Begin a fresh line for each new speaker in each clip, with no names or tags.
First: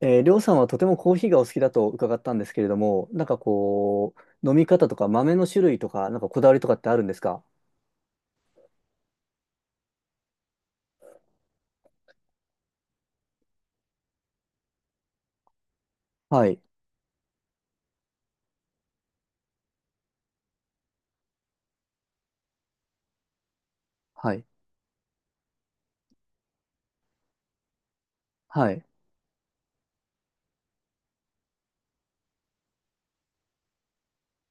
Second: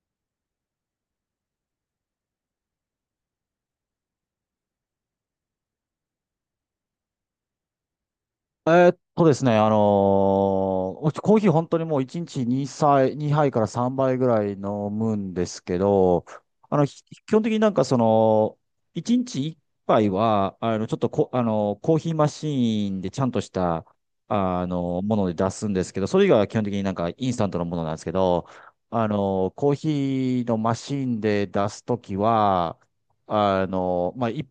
りょうさんはとてもコーヒーがお好きだと伺ったんですけれども、なんかこう、飲み方とか豆の種類とか、なんかこだわりとかってあるんですか？
ですね、うちコーヒー本当にもう1日2杯、2杯から3杯ぐらい飲むんですけど、
はい、
基本的になんか1日1杯は、ちょっとこ、コーヒーマシーンでちゃんとした、
はい、
もので出すんですけど、それ以外は基本的になんかインスタントのものなんですけど、
はい、
コーヒーのマシーンで出すときは、まあ、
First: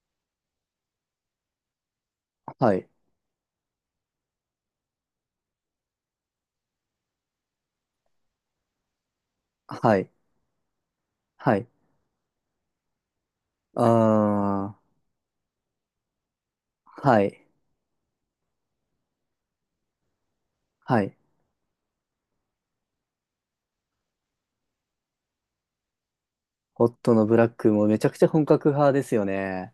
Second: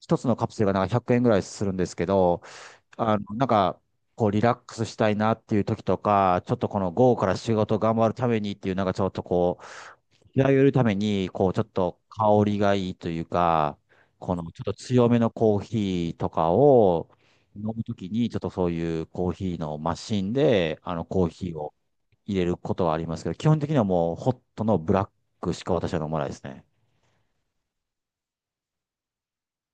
一つのカプセルがなんか100円ぐらいするんですけど、
はい、
あの、なんか、こう、リラックスしたいなっていう時とか、ちょっとこの午後から仕事頑張るためにっていう、なんかちょっとこう、
はい、
気合を入れるために、こう、
は
ちょ
い、
っと香りがいいというか、
あ
このちょっと強めのコーヒーとか
ー、
を
はい、
飲むときに、ちょっとそういうコーヒーのマシンで、
はい。
コーヒーを入れることはありますけど、基本的にはもうホットのブラックしか私は飲まないですね。
ホットのブラックもめちゃくちゃ本格派ですよね。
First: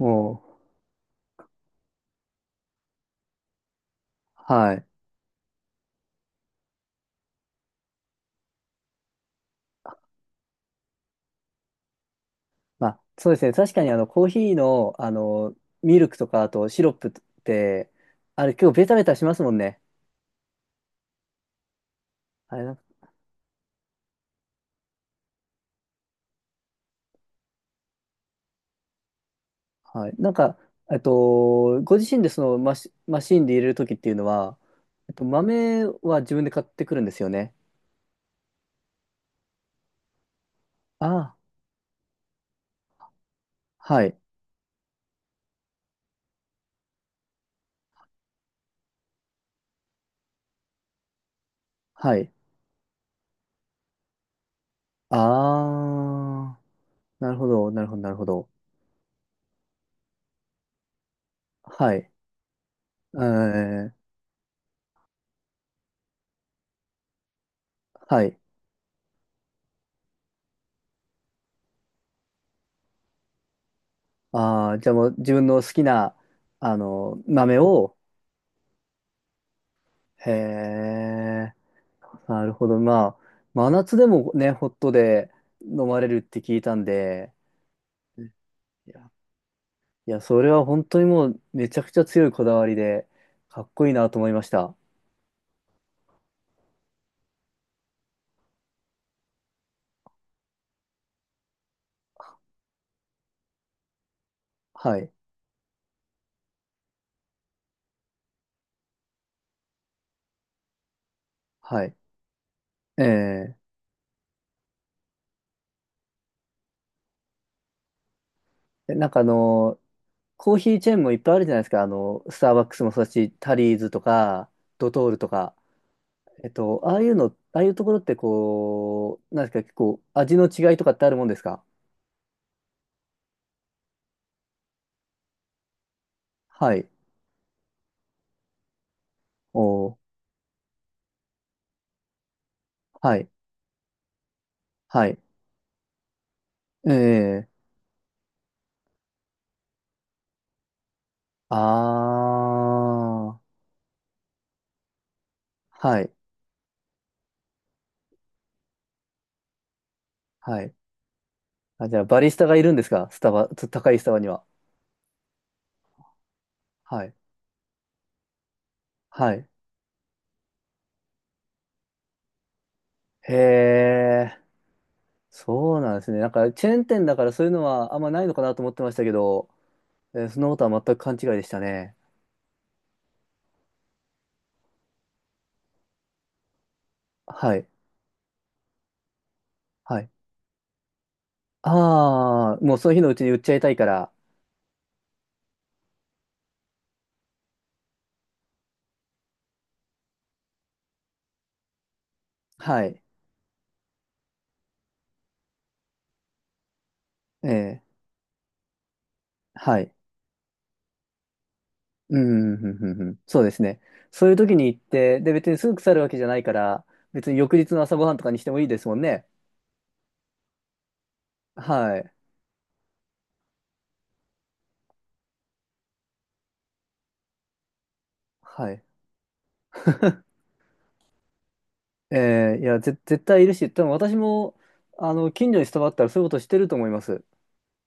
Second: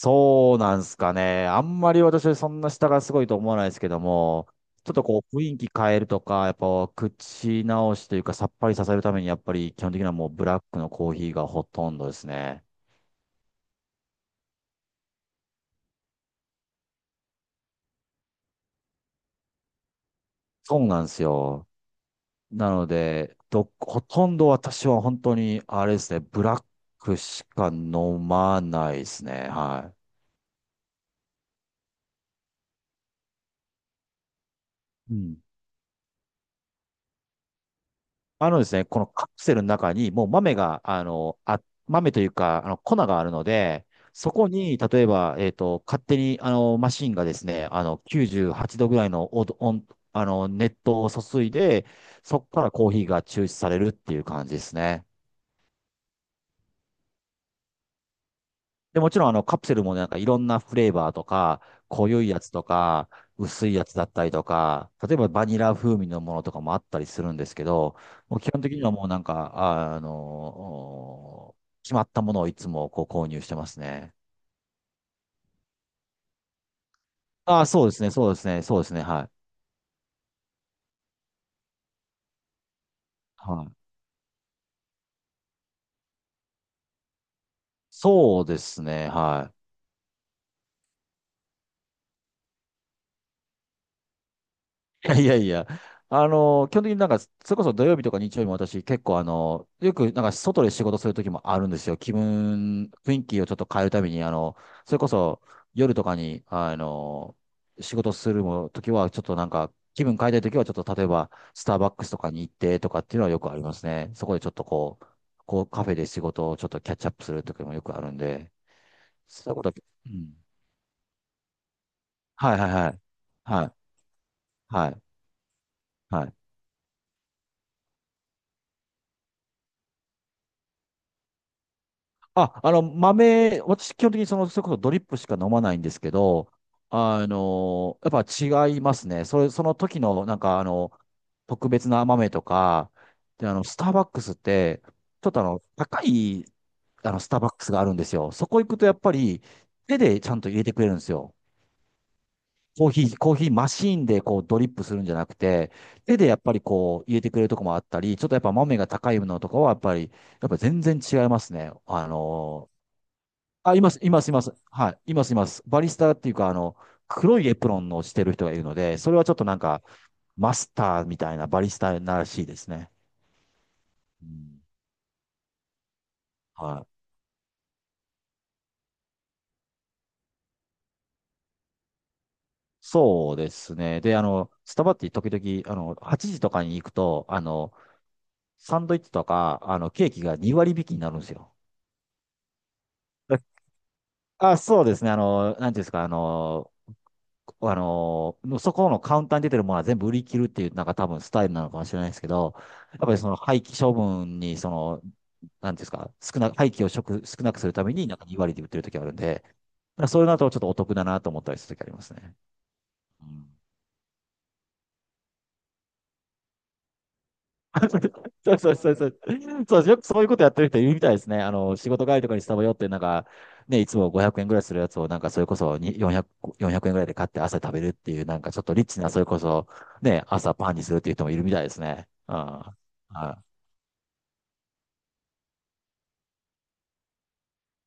も
うなんすかね。あんまり私はそんな下がすごいと思わないですけども、
う、はい。
ちょっとこう雰囲気変えるとか、やっぱ口直しというかさっぱりさせるためにやっぱり基本的にはもうブラックのコーヒーがほとんどですね。
まあ、そうですね。確かにあの、コーヒーの、あの、ミルクとか、あとシロップって、あれ結構ベタベタしますもんね。
そうなんですよ。
あ
な
れ。
ので、ほとんど私は本当にあれですね、ブラックしか飲まないですね。は
はい。なんか、ご自身でそのマシーンで入れるときっていうのは、
い。うん。
豆は自分で買ってくるんですよね。
あのですね、このカプセルの中にもう豆が、
ああ、
豆というか、粉があるので、
はい。
そこに、例えば、勝手に、マシンがですね、98度ぐらいの熱湯を注いで、
はい。
そこからコーヒーが抽出されるっていう感じですね。
ああ、なるほど、なるほど、なるほど。
で、もちろんあのカプセルもなんかいろんなフレーバーとか、
は
濃
い。
いやつとか、
え
薄いや
ー、
つだったりとか、例えばバニラ風味のものとかもあったりするんですけど、
は
も
い。
う基本的にはもうなんか、決まったものをいつもこう購入してますね。
ああ、じゃあもう自分の好きな、あの、豆
ああ、そうで
を、
すね、そうですね、そうですね、はい。
へえ、なるほど。まあ、
は
真
い。
夏でもね、ホットで飲まれるって聞いたんで、うん。
そうです
い
ね、
や
はい。
いや、それは本当にもうめちゃくちゃ強いこだわりで、かっこいいなと思いました。
いやいや いや、基本的になんか、それこそ土曜日とか日曜日も私結構よくなんか外で仕事する時もあるんですよ。気分、雰囲気をちょっと変えるために、そ
は
れこ
い。
そ夜とかに、仕事するも時はちょっとなんか、気分変えたい時はちょっと例えば、スター
は
バ
い。
ックスとかに行ってとかっていうのはよく
え
あ
え
りますね。そこでちょっとこう、カフェで仕事をちょっとキャッチアップする時もよくあるんで、
えなんかあ
そういうこと、
の、
うん。
コーヒーチェーンもいっぱいあるじゃないですか。あの、スター
はい
バッ
はい
クス
は
も
い。
そうだし、タ
はい。
リーズとか、
は
ド
い。
トールとか。
はい。
ああいうの、ああいうところってこう、なんですか、結構味の違いとかってあるもんですか？
あ、豆、私、基本的にその、それこそドリップしか飲まないんですけど、
はい。
やっぱ違いますね。それ、その
お
時
ー、
の、なんか、特別な豆とか、
はい。
で、スターバックスって、
はい。
ちょっと高い、スター
ええ。
バックスがあるんですよ。そこ行くと、やっぱり、手でちゃんと入れてくれるんですよ。
あ
コー
ー、
ヒーマシーンでこうドリップするんじゃなくて、
はい。
手でやっぱりこう入れてくれるとこもあったり、ちょっとやっぱ豆が高いのとかはやっぱり、やっぱ
はい。
全然違いますね。
あ、じゃあ、バリスタがいるんですか、スタバ、
あ、いま
高い
す、
ス
い
タバ
ま
に
す、いま
は？
す。はい、います、います。バリスタっていうか、
はい。
黒いエプロンをしてる人がいるので、それはちょ
は
っと
い。
なんか、マスターみたいなバリスタならしいですね。
へ
う
え、
ん、
そうなんですね。なんか、チェー
は
ン
い。
店だからそういうのはあんまないのかなと思ってましたけど、そんなことは全く勘違いでしたね。
そうですね。で、スタバって時々、8時とかに行くと、
はい。
サンドイッチとか、
は
ケ
い。
ーキが2割引きになるんですよ。
ああ、もうその日のうちに売っちゃいたいから。
あ、そうですね。なんていうんですか、そこのカウンターに出てるものは全部売り切るっていう、なんか多分スタイルなのかもしれないですけど、
は
やっ
い。
ぱりその廃棄処分に、なんていうんですか、廃棄を食、少
え
なくする
え、
ために、なんか2割で売ってる時あるんで、
はい。
まあそういうのだとちょっとお得だなと思ったりする時あります
う
ね。
ん、うん、うん、うん。
う
そうで
ん。
すね。そういう時に行って、で、別にすぐ腐るわけじゃないから、別に翌日の朝ごはんとか にして
そ
も
う
いい
そう
です
そう
もん
そう。
ね。
そうよくそういうことやってる人いるみたいですね。仕
は
事
い。
帰りとかにスタバ寄って、なんか、ね、いつも500円ぐらいするやつを、なんかそれこそに400、4円ぐらいで買って朝食べるっていう、なんかちょっ
は
と
い。
リッチな、それこそ、ね、朝パンにするっていう人もいるみたいですね。うん。
ええ、い
は
や、絶対いる
い。
し、多分私も、あの、近所にスタバあったらそういうことしてると思います。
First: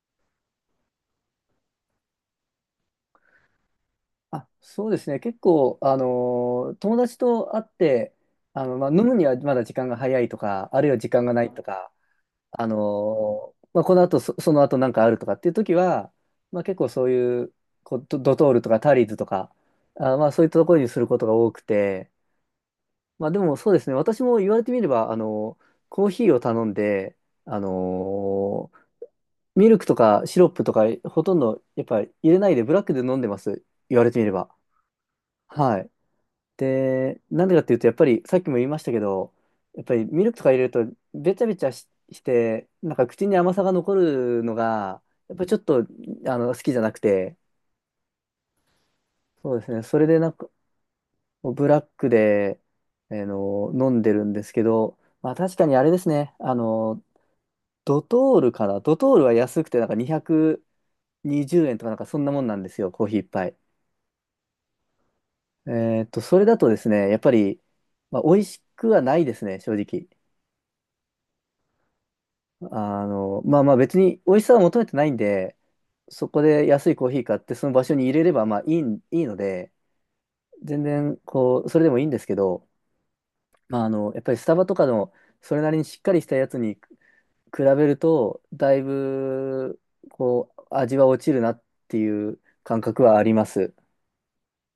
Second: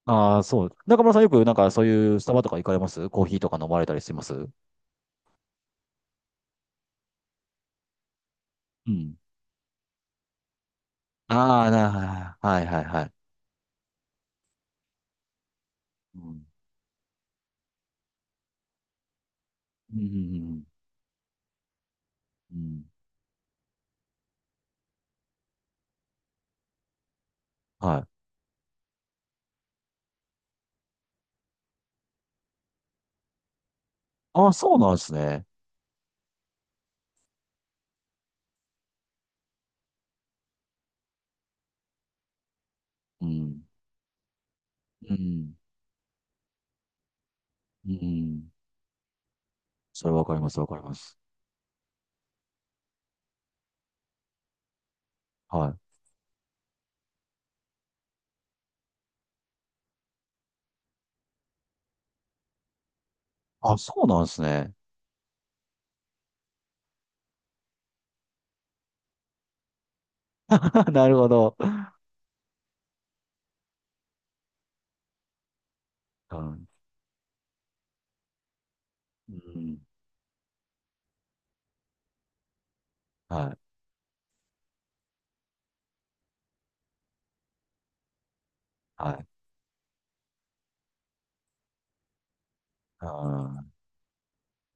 ああ、そう。中村さんよくなんかそういうスタバとか行かれますコーヒーとか飲まれたりしま
あ、
す
そうですね。結構、友達と会って、あの、まあ、
う
飲む
ん。
にはまだ時間が早いとか、あるいは時間がないと
ああ、
か、
はいはいはい。
まあ、この後その後なんかあるとかっていう時は、
うん。
まあ、結構そういう、こう、ドトールとかタリーズとか、
うん、う
あ、まあ、そういった
ん、
ところにすることが多くて、
うん。うん、
まあ、でもそうですね。私も言われてみれば、あのコーヒーを頼んで、あ
はい。
のーミルクとかシロップとか、ほとんどやっぱり入れないでブラックで飲んでます。言われてみれ
あ
ば。
あ、そうなんですね。
はい。で、なんでかっていうと、やっぱりさっきも言いましたけど、やっぱりミルクとか入れると、べちゃべちゃして、なんか
う
口に甘さ
ん。
が残るのが、
う
やっぱり
ん。
ちょっとあの好きじゃなくて、
うん。
そうですね、それ
それ
で
わ
なん
かり
か
ます、わかります。
ブラックで、あの飲んでるんですけど、まあ確か
は
にあれ
い。
ですね、あの、ドトールかな、ドトールは安くて、なんか220円とか、なんかそんなもんなんですよ、コーヒー一杯。
あ、そうなんですね。
それだとですね、やっぱり、まあ、美味しくはないですね、正直。
なるほど。
あの、まあまあ別に美味しさは求めてないんで、そ
う
こで
ん。
安いコーヒー買ってその場所に入れればまあいい
う
ので、
ん。
全然こう、それでもいいんですけど、
はい。
まああの、やっぱりスタバとかのそれなりにしっかりしたやつに比べると、だい
はい。
ぶこう、味は落ちるなっていう感覚
う
はありま
ん。
す。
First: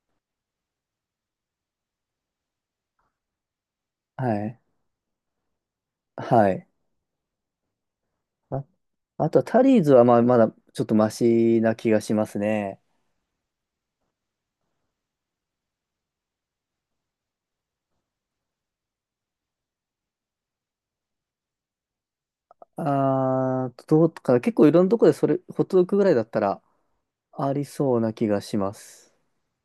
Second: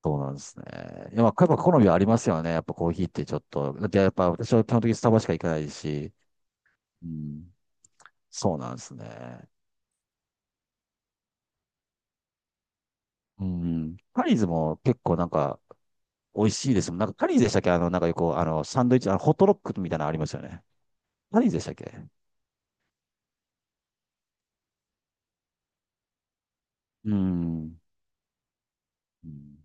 そうなんですね。いや、まあ、やっぱ好みはありますよね。やっぱコーヒーってちょっと。だってやっぱ
は
私
い。
は基本的にスタバしか行かないし。
はい。
うん。そう
あ、
なんです
あとは
ね。
タリーズはまあまだちょっとマシな気がしますね。
うん。パリーズも結構なんか、美味しいですもん。なんか、カリーでしたっけ？なんかよく、サンドイッチ、ホットロックみたいなのありますよね。カリーでしたっけ？う
あー、どうかな。結構いろんなとこでそれ、ホットドッグぐらいだったら、
ー
あり
ん。
そうな気がします。
うん。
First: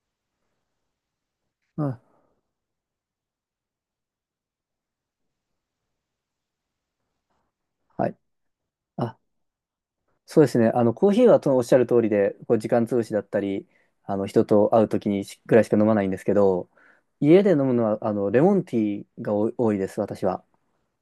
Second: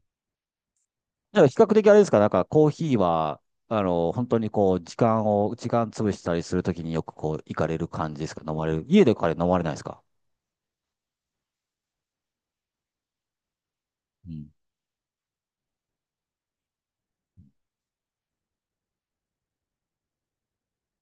だから比較的あ
あ、
れですか？なんか、コーヒーは、本当にこう、時間潰したりするときによくこう、行かれる
は
感
い。
じですか？飲まれる。家で
あ、
カレー飲まれないですか？
そうですね。あの、コーヒーはとおっしゃる通りで、こう時間潰しだったり、あの、
う
人
ん。
と会うときにしぐらいしか飲まないんですけど、家で飲むのは、あの、レモンティーがお多いです、私は。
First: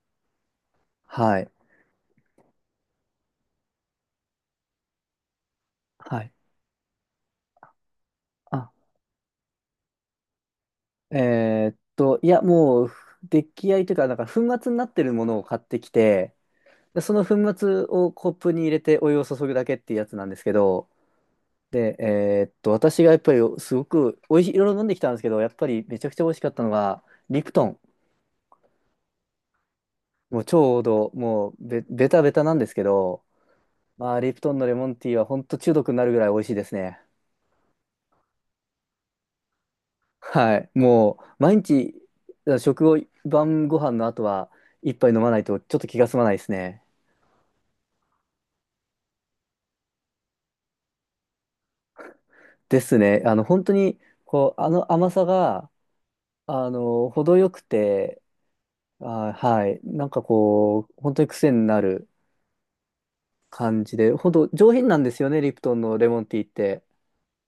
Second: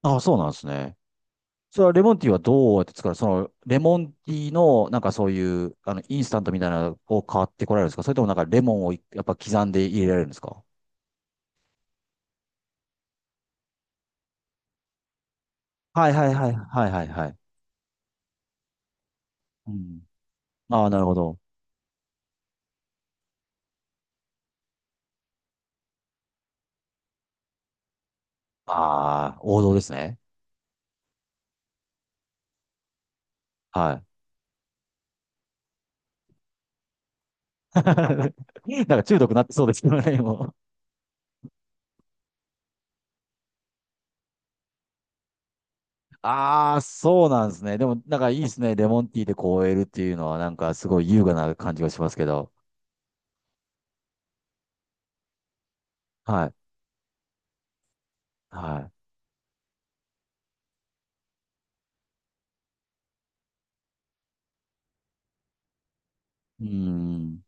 ああ、そうなんですね。
はい。
それはレモンティーはどうやって作る？その、レモンティーの、なんかそういう、イ
は
ンス
い。
タントみたいなのを買ってこられるんですか？それともなんかレ
あ、
モンをやっぱ刻んで入れられるんですか？
いや、もう、出来合いというか、なんか粉末になってるものを買ってき
はいは
て、
いはいはい
で
はい
その
は
粉
い。
末をコップに入れてお湯を注ぐだ
う
けっていう
ん。
やつなんですけ
あ
ど、
あ、なるほど。
で、私がやっぱりすごくおいしい、いろいろ飲んできたんですけど、やっぱりめちゃくちゃ美味しかったのが、リプトン。
ああ、王道ですね。
もうちょうど、もうベタベタなんですけど、
はい。
まあ、リプトンのレモンティーは本当中毒になるぐらい美味しいですね。
なんか中毒になってそうですけどね、もう。
はい。もう、毎日、食後、晩ご飯の後は、一杯飲まないとちょっと気が済まないです
ああ、
ね。
そうなんですね。でも、なんかいいですね。レモンティーでこう終えるっていうのは、なんかすごい優雅な感じがしますけど。
ですね。あの、本当に、こう、あの甘さが、
はい。
あの、程よくて、
は
あ、はい。なんかこう、本当に癖になる感じで、ほんと上品なんですよね、リプトンのレモンティーっ
い。うー
て。
ん。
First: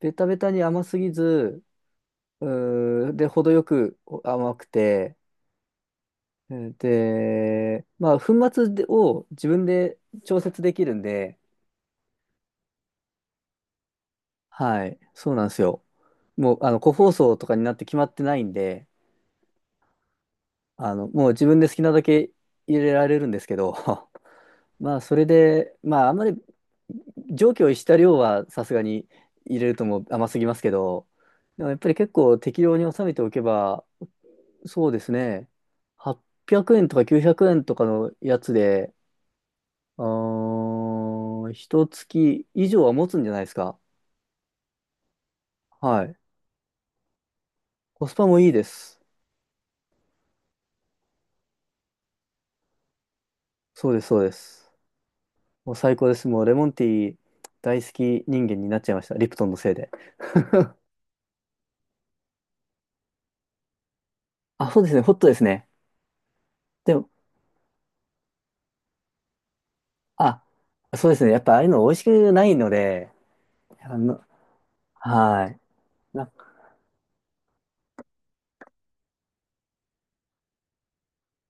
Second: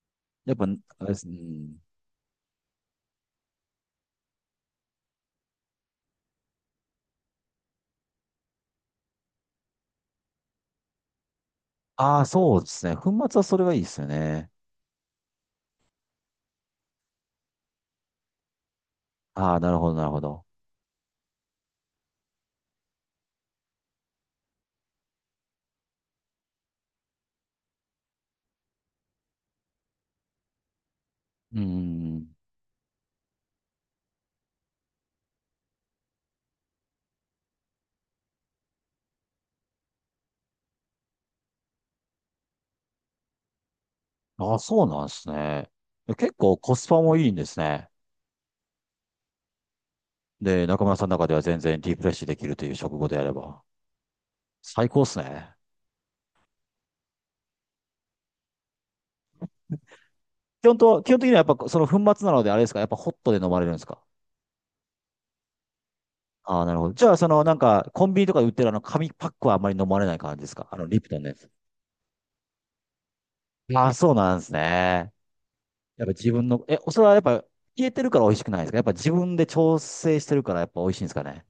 ベタベタ
やっ
に
ぱ、
甘す
あれ
ぎ
ですね。
ず、で、程よく甘くて、うんで、まあ、粉末を自分で調節できるんで、
ああ、そうですね。粉末はそれがいいですよね。
はい、そうなんですよ。もう、あの、個包装とかになって決まってないんで、
ああ、なるほど、なるほど。
あの、もう自分で好きなだけ入れられるんですけど、まあ、それで、まあ、あんまり常軌を逸した量はさすがに入れるともう甘すぎますけど、
うー
でもやっぱり結構
ん。
適量に収めておけば、そうですね、800円とか900円とかのやつで、一月以上は持つんじゃないですか。
ああ、そうなんですね。
はい。
結構コスパもいいんですね。
コスパもいいです。
で、中村さんの中では全然リフレッシュできるという食後であれば。
そうです、そうです。
最高っすね。
もう最高です。もうレモンティー大好き人間になっちゃいました。リプトンのせいで。
基本的にはやっぱその粉末なのであれですか？やっぱホットで飲まれるんですか？
あ、そうですね。ホットですね。
ああー、なるほ
で
ど。じ
も、
ゃあ、そのなんか、コンビニとかで売ってるあの紙パックはあんまり飲まれない感
あ、
じですか？リ
そ
プ
うで
トン
す
の
ね。
や
やっ
つ。
ぱああいうの美味しくないので、
ああ、
あ
そう
の
なんですね。
はい。
やっぱ
い
自分の、それはやっぱ消えてるから美味しくないですか？やっぱ自分で調整してるからやっぱ美味しいんですかね？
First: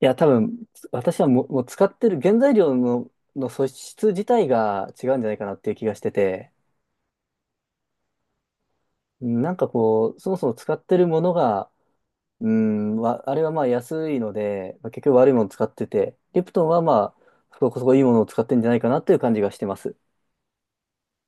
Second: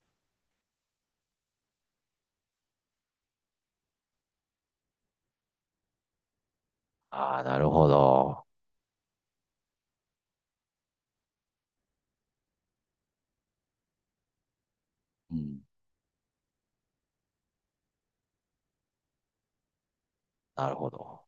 や、多分、私はもう、使ってる原材料の素質自体が違うんじゃないかなっていう気がしてて、
ああなるほど。
なんかこう、そもそも使ってるものが、うん、あれはまあ安いので、まあ結局悪い
う
もの
ん、
使ってて、リプトンはまあ、そこそこいいものを使ってんじゃないかなっていう感じがしてます。
なるほど。